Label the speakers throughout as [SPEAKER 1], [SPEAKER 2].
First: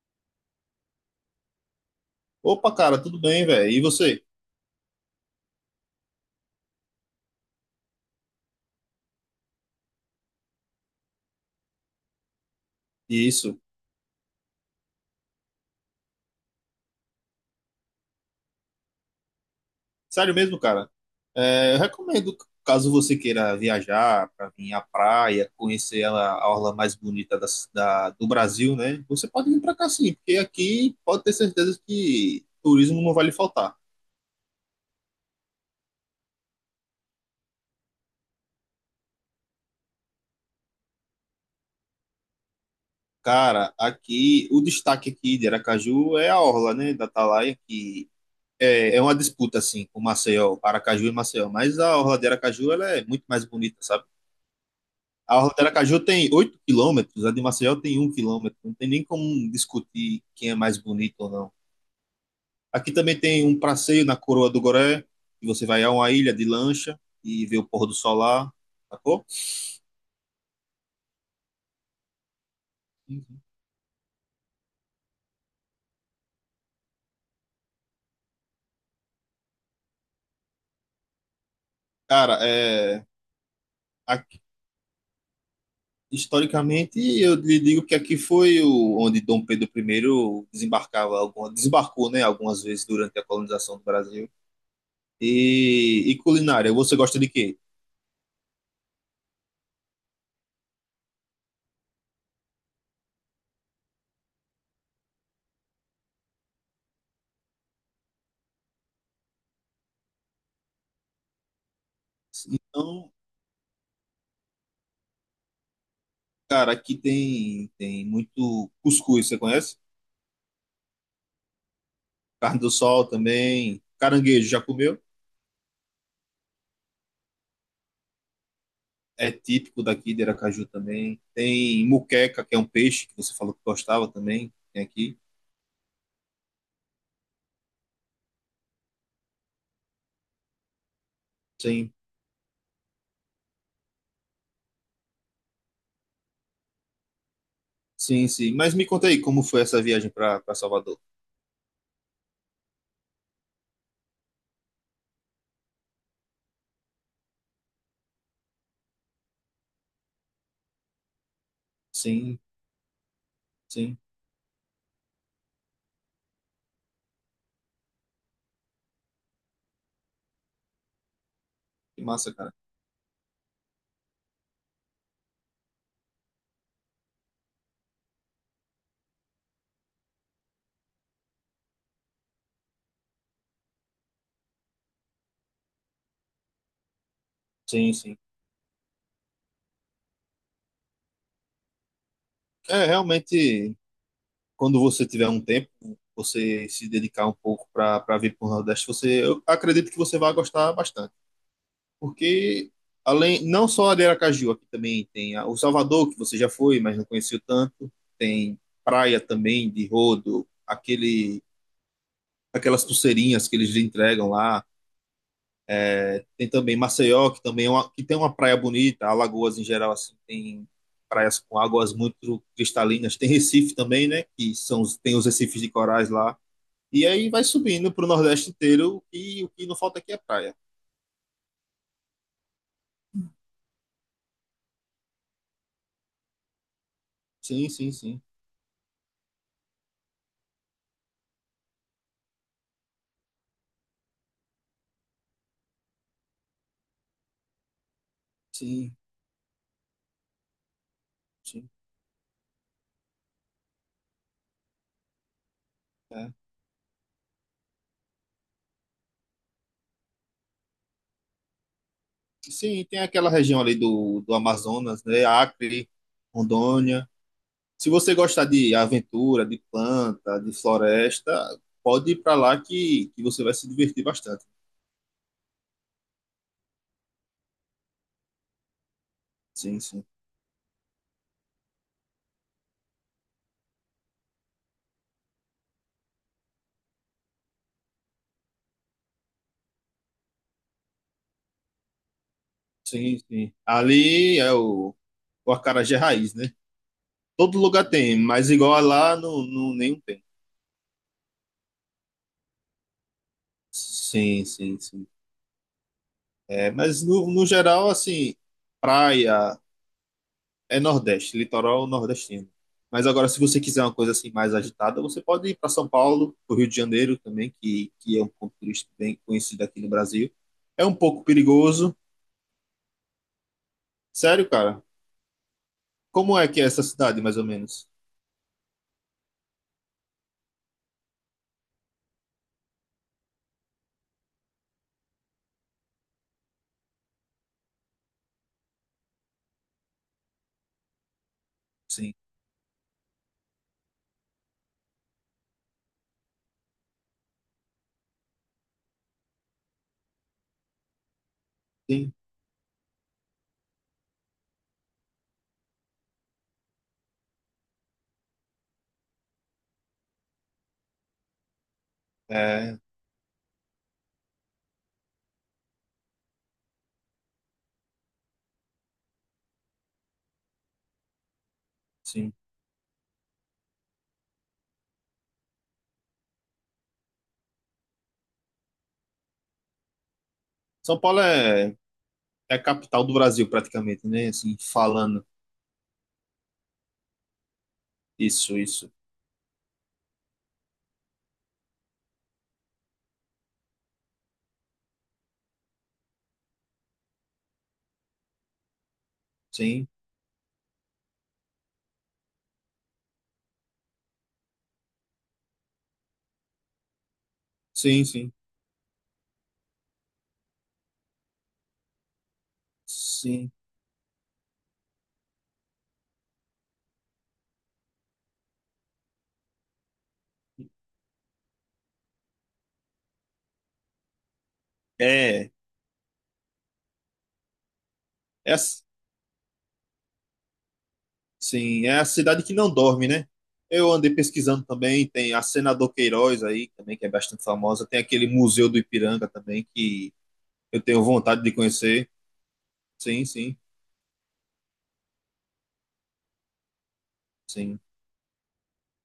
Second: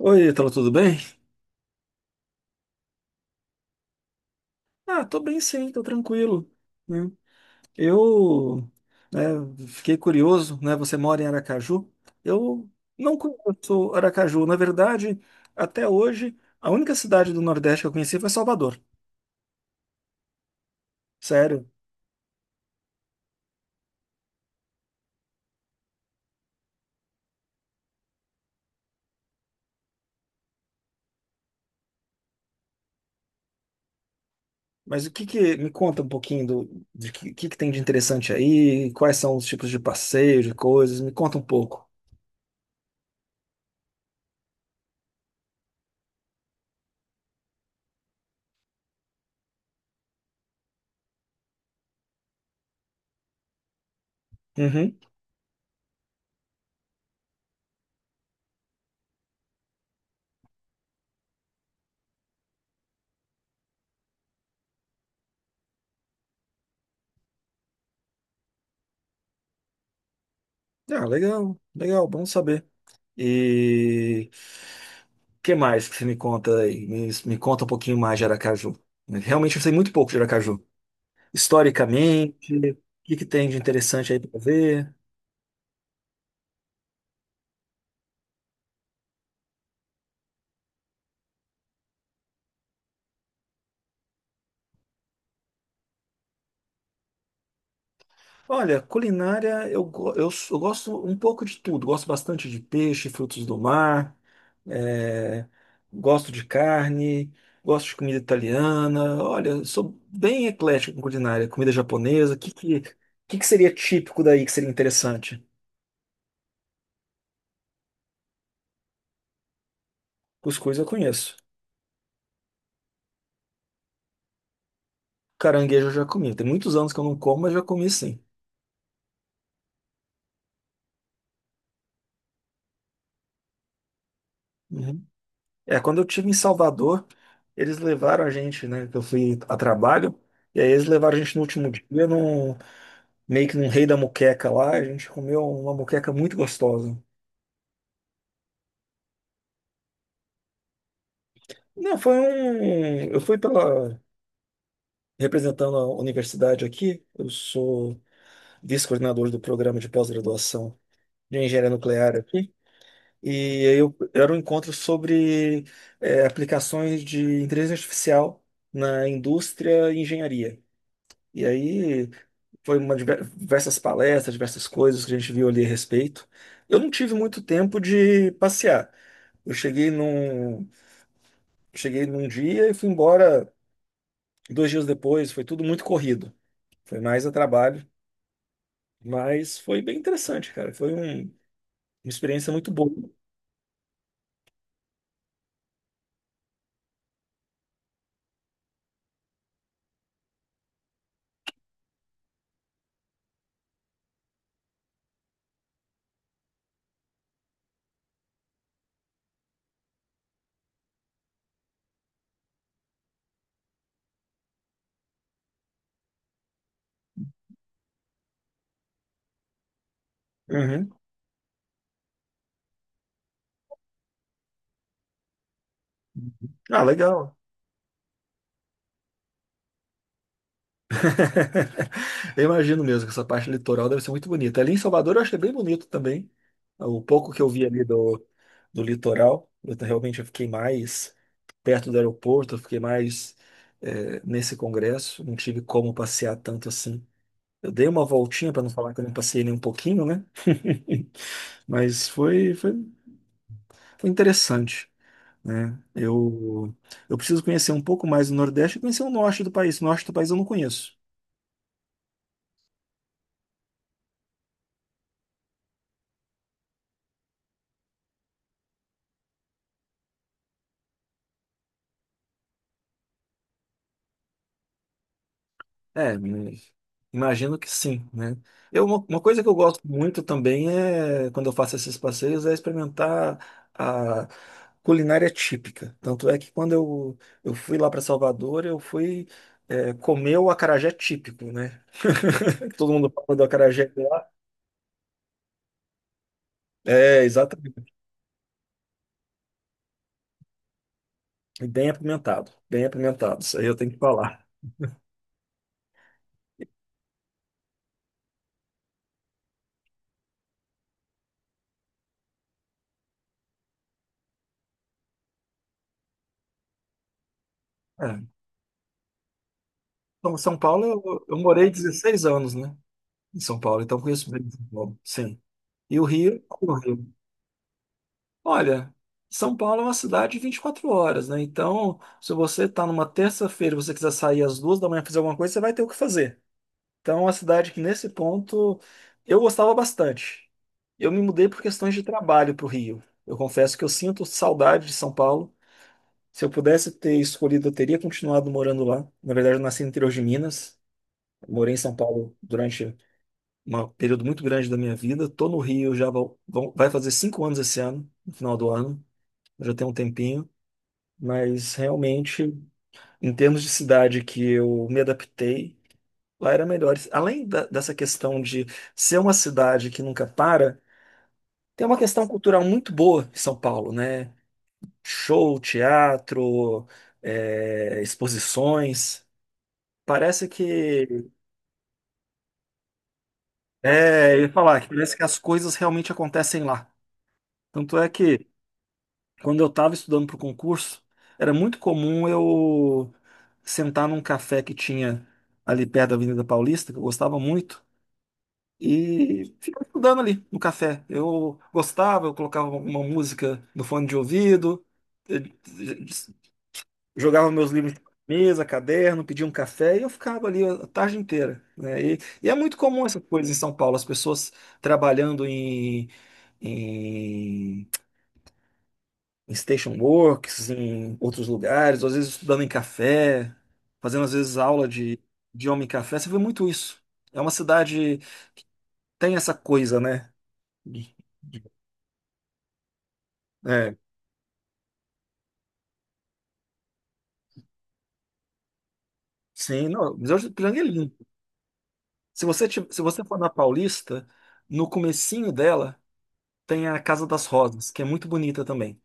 [SPEAKER 1] Oi, Ítalo, tudo bem?
[SPEAKER 2] Opa, cara, tudo bem, velho? E você?
[SPEAKER 1] Tô bem sim, tô tranquilo, né? Eu, né, Fiquei curioso, né? Você mora em Aracaju? Eu não
[SPEAKER 2] Isso.
[SPEAKER 1] conheço Aracaju. Na verdade, até hoje, a única cidade do Nordeste que eu conheci foi Salvador.
[SPEAKER 2] Sério mesmo, cara?
[SPEAKER 1] Sério.
[SPEAKER 2] É, eu recomendo, caso você queira viajar para vir à praia, conhecer ela, a orla mais bonita da, do Brasil, né? Você pode vir para cá sim, porque aqui pode ter certeza que turismo não vai lhe faltar.
[SPEAKER 1] Mas o que me conta um pouquinho do de que tem de interessante aí, quais são os tipos de passeio, de coisas. Me conta um pouco.
[SPEAKER 2] Cara, aqui, o destaque aqui de Aracaju é a orla, né, da Atalaia, que é uma disputa, assim, com Maceió, Aracaju e Maceió, mas a orla de Aracaju, ela é muito mais bonita, sabe?
[SPEAKER 1] Uhum.
[SPEAKER 2] A orla de Aracaju tem 8 km, a de Maceió tem 1 km. Não tem nem como discutir quem é mais bonito ou não. Aqui também tem um passeio na Coroa do Goré, que você vai a uma ilha de lancha e vê o pôr do sol lá, sacou?
[SPEAKER 1] Ah, legal, legal, bom saber. E... que mais que você me conta aí? Me conta um pouquinho mais de Aracaju. Realmente eu sei muito pouco de Aracaju.
[SPEAKER 2] Cara,
[SPEAKER 1] Historicamente, o
[SPEAKER 2] é,
[SPEAKER 1] que que tem de interessante aí para
[SPEAKER 2] aqui,
[SPEAKER 1] ver?
[SPEAKER 2] historicamente, eu lhe digo que aqui foi onde Dom Pedro I desembarcou, né, algumas vezes durante a colonização do Brasil. E culinária, você gosta de quê?
[SPEAKER 1] Olha, culinária, eu, go- eu, s- eu gosto um pouco de tudo. Gosto bastante de peixe, frutos do mar, é, gosto de carne, gosto de comida italiana. Olha, sou bem eclético com culinária, comida japonesa.
[SPEAKER 2] Então,
[SPEAKER 1] Que seria típico daí que seria interessante?
[SPEAKER 2] cara, aqui tem muito cuscuz, você conhece?
[SPEAKER 1] Cuscuz eu conheço.
[SPEAKER 2] Carne do sol também. Caranguejo, já comeu?
[SPEAKER 1] Caranguejo eu já comi. Tem muitos anos que eu não como, mas já comi sim.
[SPEAKER 2] É típico daqui de Aracaju também. Tem muqueca, que é um peixe que você falou que gostava também. Tem
[SPEAKER 1] Uhum.
[SPEAKER 2] aqui.
[SPEAKER 1] É, quando eu tive em Salvador, eles levaram a gente, né? que Eu fui a trabalho, e aí eles levaram a gente no último dia
[SPEAKER 2] Sim,
[SPEAKER 1] meio que num rei da moqueca lá. A gente comeu uma moqueca muito gostosa.
[SPEAKER 2] sim, sim. Mas me conta aí como foi essa viagem para Salvador.
[SPEAKER 1] Não, foi um. Eu fui pela. Representando a universidade aqui, eu sou vice-coordenador do programa de pós-graduação de engenharia nuclear
[SPEAKER 2] Sim,
[SPEAKER 1] aqui. E aí
[SPEAKER 2] sim.
[SPEAKER 1] era um encontro sobre aplicações de inteligência artificial na indústria e engenharia. E
[SPEAKER 2] Que
[SPEAKER 1] aí
[SPEAKER 2] massa, cara.
[SPEAKER 1] foi diversas palestras, diversas coisas que a gente viu ali a respeito. Eu não tive muito tempo de passear. Eu cheguei num, cheguei num dia e fui embora dois dias depois. Foi tudo muito corrido. Foi mais a trabalho,
[SPEAKER 2] Sim, sim.
[SPEAKER 1] mas foi bem interessante, cara. Uma experiência muito
[SPEAKER 2] É,
[SPEAKER 1] boa.
[SPEAKER 2] realmente, quando você tiver um tempo, você se dedicar um pouco para vir para o Nordeste, eu acredito que você vai gostar bastante. Porque além não só a de Aracaju, aqui também tem o Salvador, que você já foi, mas não conheceu tanto, tem praia também de rodo, aquele aquelas pulseirinhas que eles entregam lá. Tem também Maceió, que também que tem uma praia bonita, Alagoas em geral assim, tem
[SPEAKER 1] Uhum.
[SPEAKER 2] praias com águas muito cristalinas. Tem Recife também, né, que tem os recifes de corais lá.
[SPEAKER 1] Ah,
[SPEAKER 2] E aí
[SPEAKER 1] legal.
[SPEAKER 2] vai subindo para o Nordeste inteiro e o que não falta aqui é praia.
[SPEAKER 1] Eu imagino mesmo que essa parte litoral deve ser muito bonita. Ali em Salvador eu achei bem bonito também. O pouco que eu vi
[SPEAKER 2] Sim,
[SPEAKER 1] ali
[SPEAKER 2] sim, sim.
[SPEAKER 1] do, do litoral, realmente eu fiquei mais perto do aeroporto, eu fiquei mais nesse congresso, não tive como passear tanto assim. Eu dei uma voltinha para não falar
[SPEAKER 2] Sim,
[SPEAKER 1] que eu não passei nem um pouquinho, né?
[SPEAKER 2] sim.
[SPEAKER 1] Mas foi, foi, foi interessante, né?
[SPEAKER 2] É.
[SPEAKER 1] Eu preciso conhecer um pouco mais o Nordeste e conhecer o Norte do país. O Norte do país eu não conheço.
[SPEAKER 2] Sim, tem aquela região ali do Amazonas, né? Acre, Rondônia. Se você gostar de aventura, de planta, de floresta, pode ir para lá que você vai se divertir bastante.
[SPEAKER 1] É, me- imagino que sim, né? Uma coisa que eu gosto
[SPEAKER 2] Sim, sim.
[SPEAKER 1] muito também é, quando eu faço esses passeios, é experimentar a culinária típica. Tanto é que eu fui lá para Salvador, eu fui comer o acarajé típico, né? Todo mundo
[SPEAKER 2] Sim,
[SPEAKER 1] fala do
[SPEAKER 2] sim.
[SPEAKER 1] acarajé de lá.
[SPEAKER 2] Ali é o acarajé raiz, né?
[SPEAKER 1] É,
[SPEAKER 2] Todo lugar
[SPEAKER 1] exatamente.
[SPEAKER 2] tem, mas igual a lá, não, não, nenhum tem.
[SPEAKER 1] E bem apimentado, bem apimentado, isso aí eu tenho que
[SPEAKER 2] Sim,
[SPEAKER 1] falar.
[SPEAKER 2] sim, sim. É, mas no geral, assim, praia, é Nordeste, litoral nordestino. Mas agora, se você quiser uma coisa assim mais agitada, você pode ir para São Paulo, para o Rio de Janeiro também, que
[SPEAKER 1] É.
[SPEAKER 2] é um ponto turístico bem conhecido aqui no Brasil.
[SPEAKER 1] Então, São Paulo,
[SPEAKER 2] É um pouco
[SPEAKER 1] eu morei
[SPEAKER 2] perigoso.
[SPEAKER 1] 16 anos, né? Em São Paulo, então conheço bem
[SPEAKER 2] Sério,
[SPEAKER 1] São
[SPEAKER 2] cara?
[SPEAKER 1] Paulo, sim. E o
[SPEAKER 2] Como
[SPEAKER 1] Rio,
[SPEAKER 2] é que é
[SPEAKER 1] o
[SPEAKER 2] essa
[SPEAKER 1] Rio.
[SPEAKER 2] cidade, mais ou menos?
[SPEAKER 1] Olha, São Paulo é uma cidade de 24 horas, né? Então, se você está numa terça-feira e você quiser sair às duas da manhã fazer alguma coisa, você vai ter o que fazer. Então, é uma cidade que, nesse ponto, eu gostava bastante. Eu me mudei por questões de
[SPEAKER 2] Sim,
[SPEAKER 1] trabalho para o Rio. Eu confesso que eu sinto saudade de São Paulo. Se eu pudesse ter escolhido, eu teria continuado morando lá. Na verdade, eu nasci no interior de Minas. Morei em São
[SPEAKER 2] sim,
[SPEAKER 1] Paulo durante um período muito grande da minha vida. Tô no Rio já vai fazer 5 anos esse ano, no final do ano. Já tem um tempinho. Mas realmente,
[SPEAKER 2] é,
[SPEAKER 1] em termos de cidade que eu me adaptei, lá era melhor. Além dessa questão de ser uma cidade que nunca para, tem uma questão
[SPEAKER 2] sim.
[SPEAKER 1] cultural muito boa em São Paulo, né? Show, teatro, exposições. Parece
[SPEAKER 2] São Paulo
[SPEAKER 1] que.
[SPEAKER 2] é a capital do Brasil, praticamente, né?
[SPEAKER 1] É, eu ia
[SPEAKER 2] Assim,
[SPEAKER 1] falar que parece que
[SPEAKER 2] falando
[SPEAKER 1] as coisas realmente acontecem lá. Tanto é que
[SPEAKER 2] isso, isso.
[SPEAKER 1] quando eu estava estudando para o concurso, era muito comum eu sentar num café que tinha ali perto da Avenida Paulista, que eu gostava muito, e ficar
[SPEAKER 2] Sim,
[SPEAKER 1] estudando ali no café. Eu gostava, eu colocava uma música no fone de ouvido, eh, jogava meus livros na
[SPEAKER 2] sim, sim,
[SPEAKER 1] mesa, caderno, pedia um café e eu ficava ali a tarde inteira, né? E é muito comum essas coisas
[SPEAKER 2] sim.
[SPEAKER 1] em São Paulo, as pessoas trabalhando em em station works, em outros lugares, ou às vezes estudando em café, fazendo às vezes aula de
[SPEAKER 2] É,
[SPEAKER 1] idioma em café. Você vê muito isso. É uma cidade,
[SPEAKER 2] é,
[SPEAKER 1] tem essa coisa, né? De- de-
[SPEAKER 2] sim, é a cidade que não dorme, né? Eu
[SPEAKER 1] É,
[SPEAKER 2] andei pesquisando também, tem a Senador Queiroz aí também, que é bastante famosa. Tem aquele Museu do Ipiranga também,
[SPEAKER 1] sim,
[SPEAKER 2] que
[SPEAKER 1] não, Miguel de Ipiranga
[SPEAKER 2] eu
[SPEAKER 1] é
[SPEAKER 2] tenho
[SPEAKER 1] lindo.
[SPEAKER 2] vontade de conhecer.
[SPEAKER 1] Se você, se você
[SPEAKER 2] Sim,
[SPEAKER 1] for na
[SPEAKER 2] sim,
[SPEAKER 1] Paulista, no comecinho dela tem a Casa das
[SPEAKER 2] sim,
[SPEAKER 1] Rosas, que é muito bonita também.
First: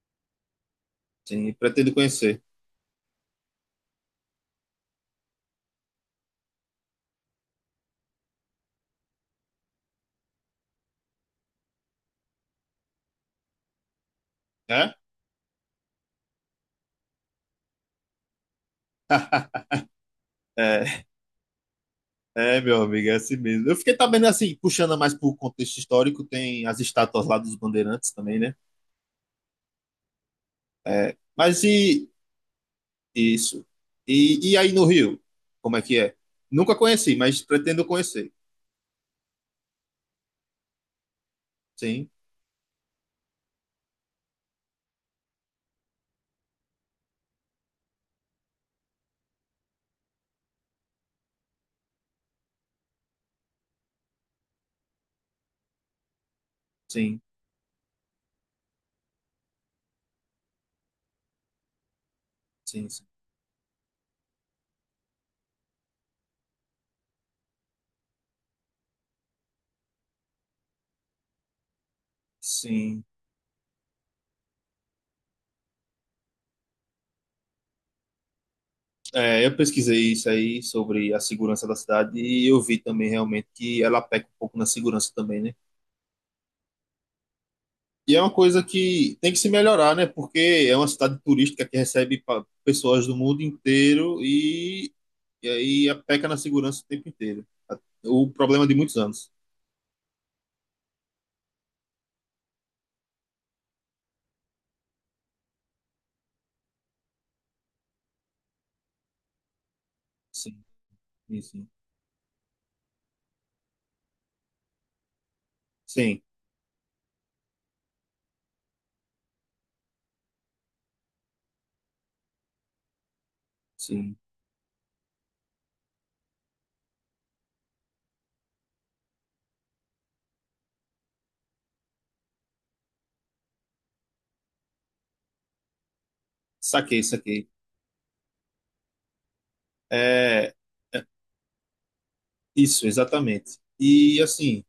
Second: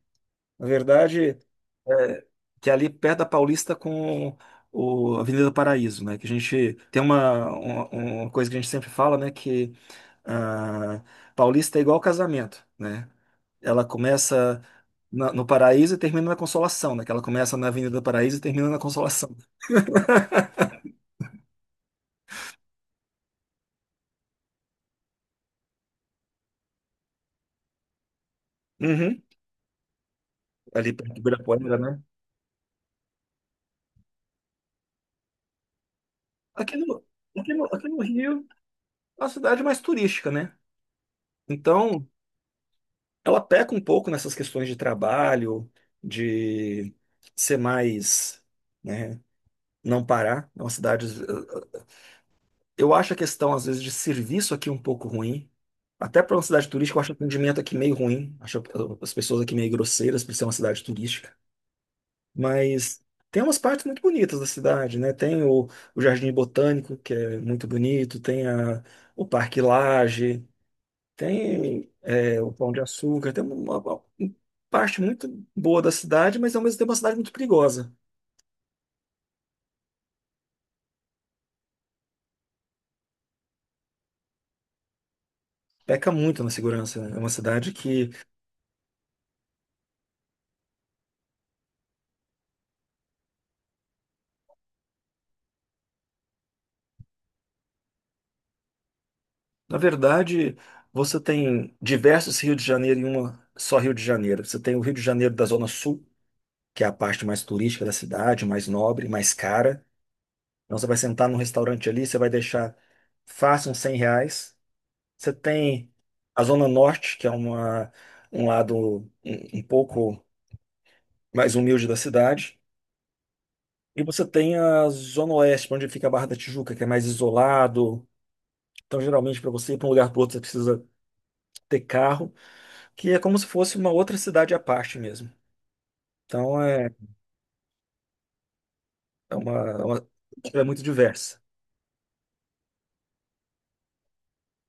[SPEAKER 1] Na verdade,
[SPEAKER 2] sim, pretendo
[SPEAKER 1] é,
[SPEAKER 2] conhecer.
[SPEAKER 1] que é ali perto da Paulista com o Avenida do Paraíso, né? Que a gente tem uma coisa que a gente sempre fala, né? Que ah, Paulista é igual casamento, né? Ela começa
[SPEAKER 2] É?
[SPEAKER 1] no Paraíso e termina na Consolação, né? Que ela começa na Avenida do Paraíso e termina na Consolação.
[SPEAKER 2] É, é, meu amigo, é assim mesmo. Eu fiquei também assim, puxando mais pro contexto histórico, tem as estátuas lá dos bandeirantes também, né?
[SPEAKER 1] Uhum. Ali perto
[SPEAKER 2] É,
[SPEAKER 1] de
[SPEAKER 2] mas
[SPEAKER 1] Ibirapuera, né?
[SPEAKER 2] e isso? E aí no Rio? Como é que é? Nunca
[SPEAKER 1] Aqui no,
[SPEAKER 2] conheci, mas pretendo
[SPEAKER 1] aqui no
[SPEAKER 2] conhecer.
[SPEAKER 1] Rio é uma cidade mais turística, né? Então,
[SPEAKER 2] Sim,
[SPEAKER 1] ela peca um pouco nessas questões de trabalho, de ser mais, né, não parar. É uma cidade. Eu acho a questão, às vezes, de serviço aqui um pouco ruim. Até para uma cidade turística, eu acho o
[SPEAKER 2] sim,
[SPEAKER 1] atendimento aqui meio ruim. Acho as pessoas aqui meio grosseiras por ser uma cidade turística.
[SPEAKER 2] sim,
[SPEAKER 1] Mas
[SPEAKER 2] sim.
[SPEAKER 1] tem umas partes muito bonitas da cidade, né? Tem o Jardim Botânico, que é muito bonito, tem o Parque Lage. Tem o Pão de
[SPEAKER 2] Sim,
[SPEAKER 1] Açúcar, tem parte muito boa da cidade, mas ao mesmo tempo é uma cidade muito perigosa.
[SPEAKER 2] é, eu pesquisei isso aí sobre a segurança da cidade e eu vi também realmente que ela peca um pouco na segurança também, né?
[SPEAKER 1] Peca muito na segurança, né? É uma cidade que,
[SPEAKER 2] E é uma coisa que tem que se melhorar, né? Porque é uma cidade turística que recebe pessoas do mundo inteiro e aí a peca na segurança o tempo inteiro. O problema é de muitos anos.
[SPEAKER 1] na verdade, você tem diversos Rio de Janeiro em uma só Rio de Janeiro. Você tem o Rio de Janeiro da Zona Sul, que é a parte mais turística da cidade, mais nobre, mais cara.
[SPEAKER 2] Sim,
[SPEAKER 1] Então você vai sentar num
[SPEAKER 2] sim, sim.
[SPEAKER 1] restaurante ali, você vai deixar fácil uns 100 reais. Você tem
[SPEAKER 2] Sim,
[SPEAKER 1] a Zona Norte, que é um lado um pouco mais humilde da cidade. E
[SPEAKER 2] sim.
[SPEAKER 1] você tem a Zona Oeste, onde fica a Barra da Tijuca, que é mais isolado. Então, geralmente, para você ir para um lugar para outro, você precisa ter carro, que é como se fosse uma outra cidade à parte mesmo. Então,
[SPEAKER 2] Saquei, saquei.
[SPEAKER 1] é uma-
[SPEAKER 2] É,
[SPEAKER 1] é muito
[SPEAKER 2] é,
[SPEAKER 1] diversa.
[SPEAKER 2] isso, exatamente. E assim.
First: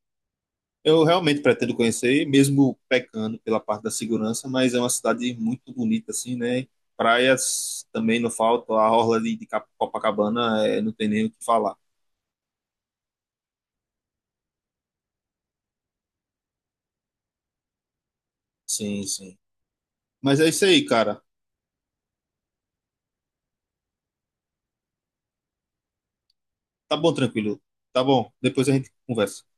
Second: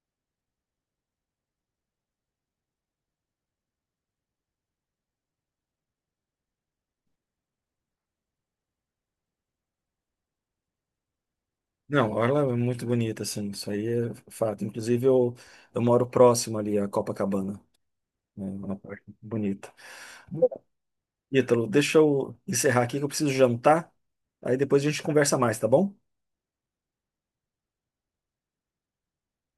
[SPEAKER 2] Eu realmente pretendo conhecer, mesmo pecando pela parte da segurança, mas é uma cidade muito bonita, assim, né? Praias também não faltam, a orla ali de Copacabana não tem nem o que falar.
[SPEAKER 1] Não, a Orla é muito bonita, assim, isso aí é fato. Inclusive, eu moro próximo ali à Copacabana, né, é uma parte
[SPEAKER 2] Sim, sim.
[SPEAKER 1] bonita.
[SPEAKER 2] Mas é isso aí, cara.
[SPEAKER 1] Ítalo, deixa eu encerrar aqui que eu preciso jantar, aí depois a gente conversa mais, tá bom?
[SPEAKER 2] Tá bom, tranquilo. Tá bom, depois a gente conversa.